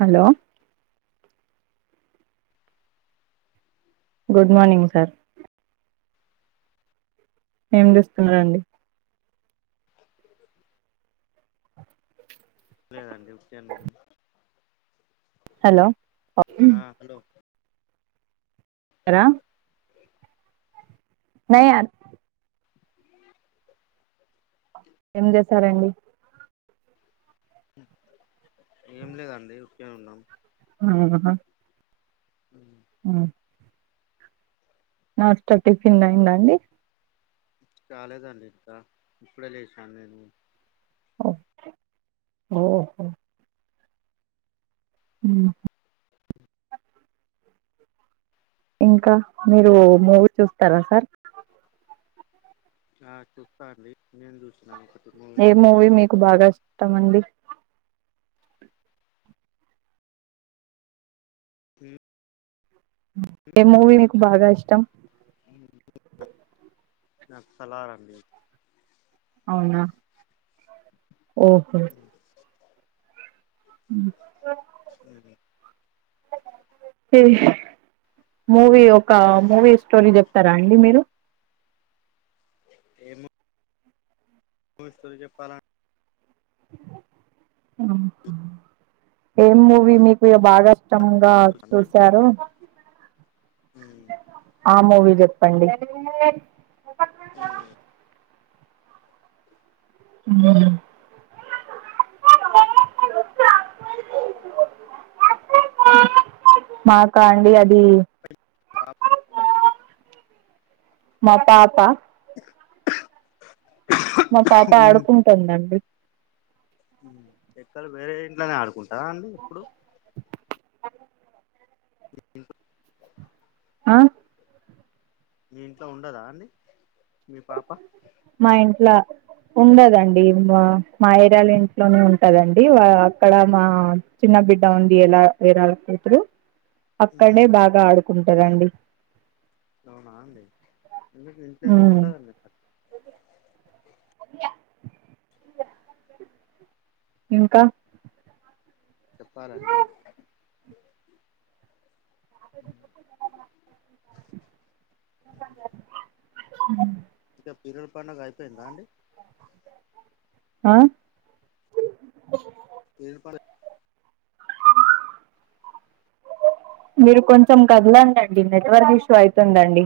Hello good morning sir ఏం చేస్తున్నారండి లేదండి ఊర్కనే ఉన్న హలో ఆ హలో హలో నయాన్ ఏం చేసారండి ఏం లేదండి ఉరకనే ఉన్నాం ఆహ ఉ ఉ లాస్ట్ టిఫిన్ అయిందండి కాలేదండి ఇంకా ఇప్పుడే లేచాను నేను ఓకే ఓహో ఉహు ఇంకా మీరు మూవీ చూస్తారా సార్ ఆ చూస్తా అండి నేను చూసినను ఒక ఏ మూవీ మీకు బాగా ఇష్టం అండి ఉ ఏ మూవీ మీకు బాగా ఇష్టం నాకు సలార్ అండి అవునా ఓహో ఉ [inaudible] [unintelligible] మూవీ ఒక మూవీ స్టోరీ చెప్తారా అండి మీరు ఏ మూ మూవి స్టోరీ చెప్పాలా ఏం మూవీ మీకు బాగా ఇష్టంగా అండి చూసారు ఆ మూవీ చెప్పండి ఊ మాకా అండి అది [inaudible] ఆ మా పాప మా పాప ఆడుకుంటుందండి ఎక్కలు వేరే ఇంట్లోనే ఆడుకుంటరా అండి ఎప్పుడు [unintelligible] అ మీ ఇంట్లో ఉండదా అండి మీ పాప మా ఇంట్లా ఉండదండి మ మా ఏరియాల ఇంట్లోనే ఉంటదండీ వా అక్కడ మా చిన్న బిడ్డ ఉంది ఎలా ఎరాల కూతురు అక్కడ్నే బాగా ఆడుకుంటదండి అవునా అండి ఎందుకు మీకు ఇంట్లో ఉమ్ ఎందుకుంటదండి [inaudible] ఇంకా చెప్పాలండి అ పీరులు పండగ అయిపోయిందా అండి ఆ పీరు పండ మీరు కొంచెం కదలండండి నెట్వర్క్ ఇష్యూ అయితుందండి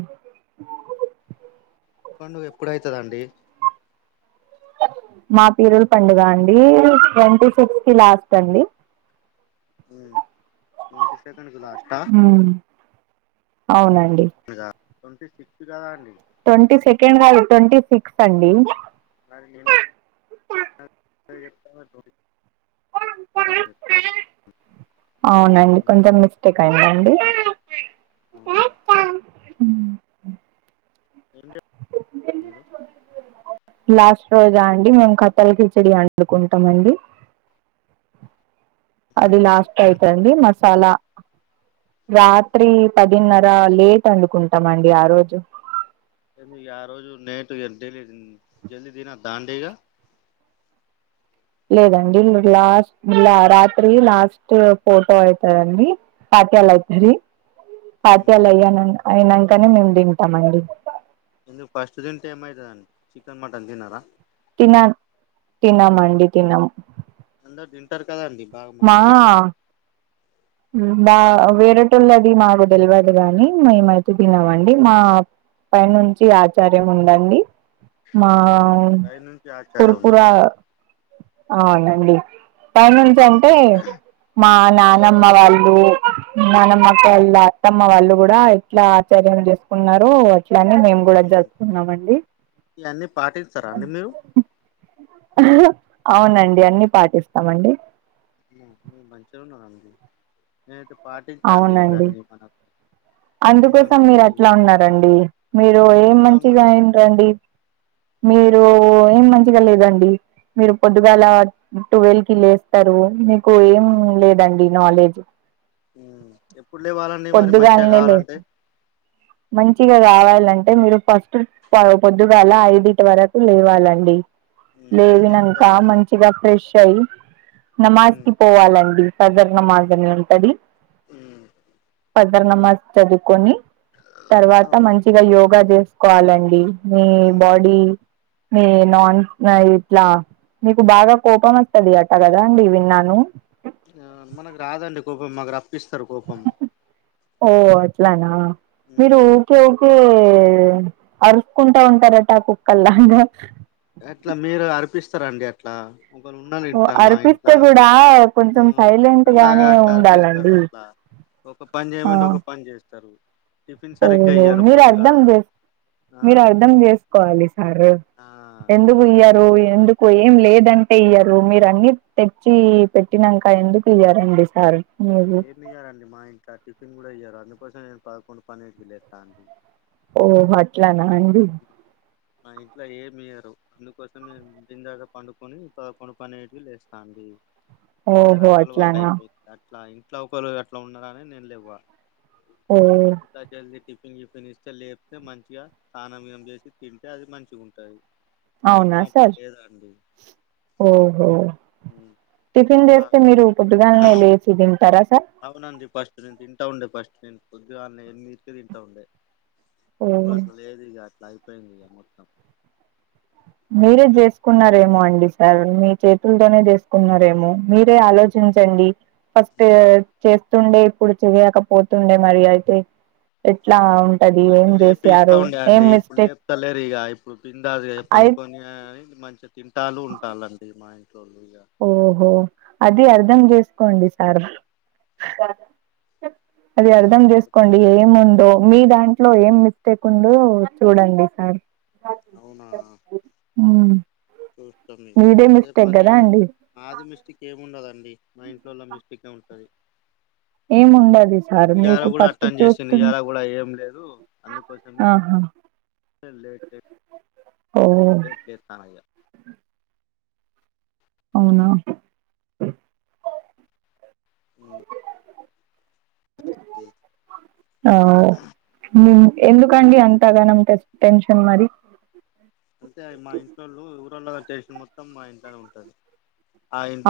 పండు ఎప్పుడైతదండి మా పీరులల్ పండుగ అండీ ట్వంటీ సిక్స్ కి లాస్ట్ అండి ఉ టొంటి సెకండ్ కి లాష్టా ఉమ్ అవునండి టొంటీ సిక్స్ గదా అండి టొంటీ సెకండ్ గాదు టొంటీ సిక్స్ అండి మరి [inaudible] అవునండి కొంచెం మిస్టేక్ అయిందండి ఊహు ఏం [inaudible] మీరు లాస్ట్ రోజా అండి మేమ్ కట్టల్ కిచిడి ఒండుకుంటం అండి అది లాస్ట్ అయితే అండి మసాలా రాత్రి పదిన్నర లేట్ అండుకుంటాం అండి ఆ రోజు ఏంది ఇగ ఆ రోజు నేట్ గ జల్ది దిన్ దినొద్దా అండి ఇగ లేదండి లాస్ట్ లా రాత్రీ లాస్ట్ ఫోటో అయితదండి పాఠ్యాలు అయితుందీ పాఠ్యాలు అయ్యాన అయినంకనే మేమ్ దింటాం అండి ఎందు ఫస్ట్ దింటే ఏమైతదండి చికెన్ మటన్ దినరా తిన తినమండి తినము అందరు దింటరు కదండి బాగ మంది మా బా వేరేటోళ్ళది మాకు దెల్వదు గానీ మేమైతే తినమండి మా పై నుంచి ఆచార్యం ఉందండి మా పై నుంచి ఆచార్య తురుపురా ఉన్నారా అవునండి పై నుంచి అంటే మా నమ్మ వాళ్ళూ మనమ్మ వాళ్ళ అత్తమ్మ వాళ్ళు గూడా ఎట్ల ఆచర్యం జేసుకున్నారో ట్లనే మేమ్ గూడా జరుపుకున్నామండి ఇవన్నీ పాటిస్తారా అండి మీరు అవునండి అన్ని పాటిస్తామండి మంచి గున్నదండి నేనైతే పాటిస్తా అండి అవునండి ఇవన్నీ మనకు ఇవన్నీ మనకు అందుకోసం మీరట్ల నచ్చాయి అన్నరండి మీరు ఏం ఎట్లా మంచిగా ఉన్నారమ్మా ఉంటండి మీరు ఏం మంచిగా లేదండి మీరు పొద్దుగాల టువల్ కి లేస్తారు మీకు ఏం లేదండి నాలెజ్ మ్మ్ ఎప్పుడు లెవాలండి మరి మంచిగా పొద్దుగాలనే కావాలంటే మంచిగా గావాలి అంటే మీరు ఫస్ట్ పొద్దుగాల ఐదుటి వరకు లెయాలండి ఉమ్ లేసి ఏం లేవినంక చేయాలండి మంచిగా ఫ్రెష్ అయి నమాజ్ ఉమ్ కి పోవాలండి కధర్ణ మాదిర్నే ఉంటది ఉమ్ సదర్ నమాజ్ చదువుకొని తర్వాత అవును మంచిగా యోగా జేస్కోవాలండి మీ ఉమ్ బాడీ మీ నాన్ నఇట్లా మీకు బాగా కోపమస్తది అట గదండి విన్నాను మనకు రాదండి కోపం మాకు అప్పిస్తారు కోపం ఓ అట్లానా మీరు ఉమ్ ఓకే ఓకే అరుసుకుంటా ఉంటారట కుక్కల్లాగా అట్ల మీరు అర్పిస్తారండి అట్లా ఒకరు ఓ అర్పిస్తే గుడా మ్మ్ కుక్కల్ లాగా అట్లా అర్పిస్తారట్లా ఒక పని జెయమంటే ఆ ఒక పని జైరు టిఫిన్ సరిగ్గ ఓహో ఇయ్యరు మీరు అర్ధం పొద్దుగాలా చేస్ మీరు అర్ధం చేసుకోవాలి సారు ఆ ఎందుకు అర్థం ఇయ్యరు చేసుకుంటారు ఎందుకు ఏం లేదంటే ఇయ్యరు మీరన్ని తెచ్చి పెట్టినంక ఎందుకు ఇయరండి సారు ఏమి ఇయ్యంరడి మా ఇంట్ల టిఫిన్ గుడా ఇయ్యరు అందుకోసమే నేను పదకొండు పన్నెండుకు లేస్తా ఓ అట్లనా అండి మా ఇంట్లో ఏమియరు అందుకోసమే బిందాగా పండుకొని పదకొండు పన్నిండిటికి లేస్తా అండి ఓహో అట్లానా ఇట్లా ఇట్ల ఒకరు అట్లా ఉన్నారని నేను లెవ్వ ఓ జల్దీ పింగి పినిస్తే లేపితే మంచిగా తానం గీనం చేసి తింటే అది మంచిగుంటది అవునా సార్ ఓహో ఉమ్, టిఫిన్ ఆ, చేస్తే మీరు పొద్దుగాల్నే లేచి దింటరా అవునండి ఫస్ట్ నేను తింటా ఉండే ఫస్ట్ నేను పొద్దుగాన్నే ఎనిమిదికే తింటా ఉండే ఓ ఇప్పుడట్ల లేదు ఇగ అట్లా అయిపోయింది ఇగ మొత్తం మీరే ఇగ జేసుకున్నారేమో అండి సార్ మీ చేతుల్తోనే చేసుకున్నారేమో మీరే ఆలోచించండి ఫస్ట్ చే తుండే ఇప్పుడు చెయకపోతుండే మరి అయితే ఎట్లా ఉంటది ఫస్ట్ ఏం లేపి ఇస్తా చేసారు ఉండే ఏం అండి ఇప్పుడు మిస్టేక్ లేపుత లేరిగ ఇప్పుడు పింద అయి పనుకొని మంచిగా తింటాలు ఉంటాలండి మా ఇంట్లోళ్ళు ఇక ఓహో అది అర్ధం చేసుకోండి సార్ అది ఆ, అర్ధం అర్థం చేసుకోండి చేసుకుంటారు ఏముందో మీ దాం ట్లో ఏం మిస్టేక్ ఉందో చూడండి సార్ అవునా ఉమ్, చూస్తాం ఇగ మీదే అదే మిస్టేక్ కదా పనిగ అండి ఆది మిస్టిక్ ఏముండదండి మా ఇంట్లోల మిస్టికే ఉంటది ఏం ఉండదు సార్ ఇయాల మీకు గుడ ఫస్ట్ అటెన్ చేసింది చూస్తుంది ఇయాలా గుడా ఏం లేదు అందుకోసమే ఆ లేట్ లేట్ ఓ లేట్ లేస్తనిగా అవునా అ ఆ ఉమ్. ఎందుకండి అంత ప్రగానం టెస్ట్ టెన్షన్ మరి చేసిన మొత్తం మా ఇంట్లోనే ఉంటుంది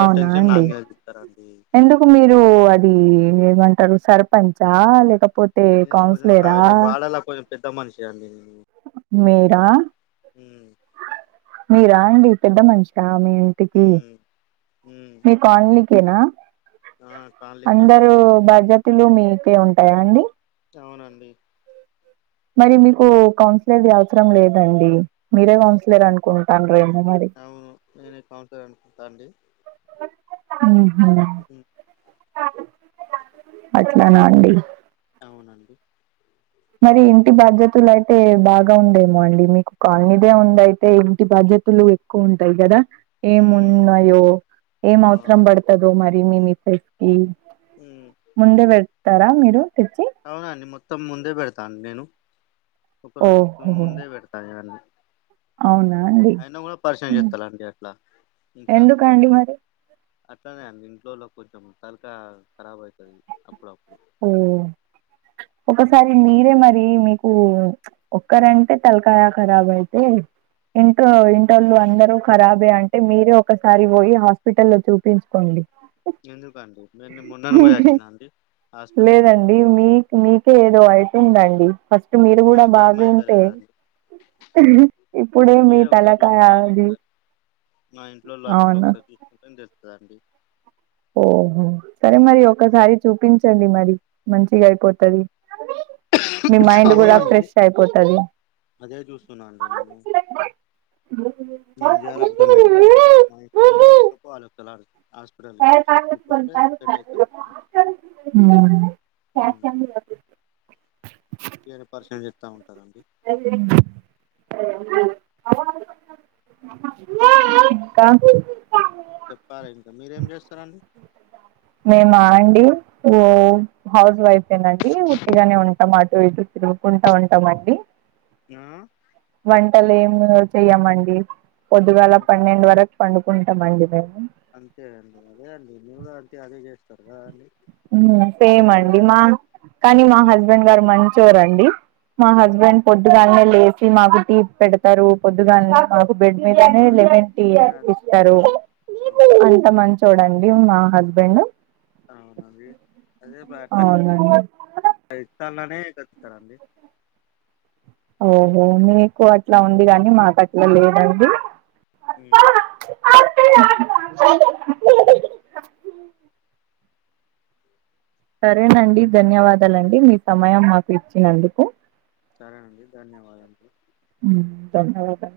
అవునా అండి ఎందుకు మీరు అది ఏమంటారు సర్పంచా లేక నేను కొంచెం కా వాడలా కొంచెం పెద్ద మనిషి అండి మీరా హ్మ్. అండి పెద్ద అట్లా మనిషా మీ ఇంటికి హ్మ్. హ్మ్. మీ కోలనీకేనా ఆ! కాళ్ళకి అండి. అందరుూ బజ తులు మీకే ఉంటాయా అండి అవునండి మరి మీకు కౌన్సిలర్ అవసరం లేదండి మీరే ఓకే కౌన్సిలర్ అనుకుంటాన్రేమో మరి. అవును నేనే కౌన్సలర్ అనుకుంటా అండి అ హ్మ్ నండి అవునండి మరి ఇంటి బాధ్యతలు అయితే బాగా ఉండేమో అండి మీకు కాలనీదే ఉందయితే ఇంటి బాధ్య జతులు ఎక్కువ ఉంటాయి కదా ఏం హ్మ్. ఉన్నాయో ఏం అవసరం అవునండి. పడుతదో మరి మీ మిస్సెస్ కి హ్మ్. ముందే పెడతారా మీరు తెచ్చి తా నేను ఒక రోజు ఓహో! ముందే పెడతాను అన్నీ అవునా అండి పరిచయం చేస్తాలండి అట్లా. ఇంట్లా ఎందుకండీ మరి అట్లనే అండి ఇంట్లోలో కొంచెం తలకాయి ఖరాబ్ అవుతుంది అప్పుడప్పుడు ఉం హ్మ్. ఒకసారి మీరే మరి మీకు ఒక్కరంటే తలకాయ కరాబ్ అయితే ఇట్ ఇంటోళు అందరుూ ఖరాబే అంటే మీరే ఒకసారి పోయి హాస్పిటల్లో లో చూపించుకోండి ఎందుకండి నేను మొన్నను పోయచ్చా అండి హాస్పిటల్ లేదండి మీ మీకే ఏదో అవుతుందండి ఫస్ట్ మీరు కూడా బాగుంటే నాకేమైతలేదండి ఇప్పుడే మీ తలకాయది మ ఇంట్లో అట్లోకసారి చూసుకుంటే తెస్తుంద అండి ఓహో సరే మరి ఒకసారి చూపించండి మరి మంచిగా అయిపోతది మీ మైండ్ కూడా అవునండి ఫ్రెష్ అయిపోతది అదే చూస్తున్నా అండి నేను ఏం చేయాలో అర్ధం ఐతాలెదు [unintelligible] హాస్పిటల్ ఒకసారిపోతే సెటైతది హ్మ్ ఉతిగానే పరిచయంచే ఉమ్, [unintelligible] హ్మ్ ఇంకా చెప్పాలి ఇంకా మీరేం చేస్తారండి నేనా అండి ఓ హౌస్ వైఫై నండి ఉతిగానే ఉంటాం తిరుకుంటా ఉంటామండి ఆ వంటలేం చెయ్యమండి పొద్దుగాల ఉమ్, పన్నెండు వరకు పండుకుంటమండి మేము అంతే అండి అదే అండి మీరు అంతే అదే చేస్తరు కదా అండి ఉమ్ సేమ్ అండి మా కానీ మా హస్బెండ్ గారు మంచోరండీ, మా హస్బె ఈవెన్ పొద్దుగాలనే లేచి నాకు టీ పెడతరు పొద్దుగాల నాకు బెడ్ మీదనే అవునండి లెమన్ టీ నేను అన్ ఇస్తారు, ఆ అవును అంత మంచోడం మా హస్బెండ్ అవునా అండి అదే బ అవునండి తాల్లనే తెస్తరండి ఓహో మీకు అట్లా ఉంది గాని మాకు అట్లా లేదండి. హ్మ్ [inaudible] ఓ ఉమ్. సరేనండి, ధన్యవాదాలండి మీ సమయం మాకు ఇచ్చినందుకు. సరేనండి ధన్యవాదములు ధన్యవాదాలు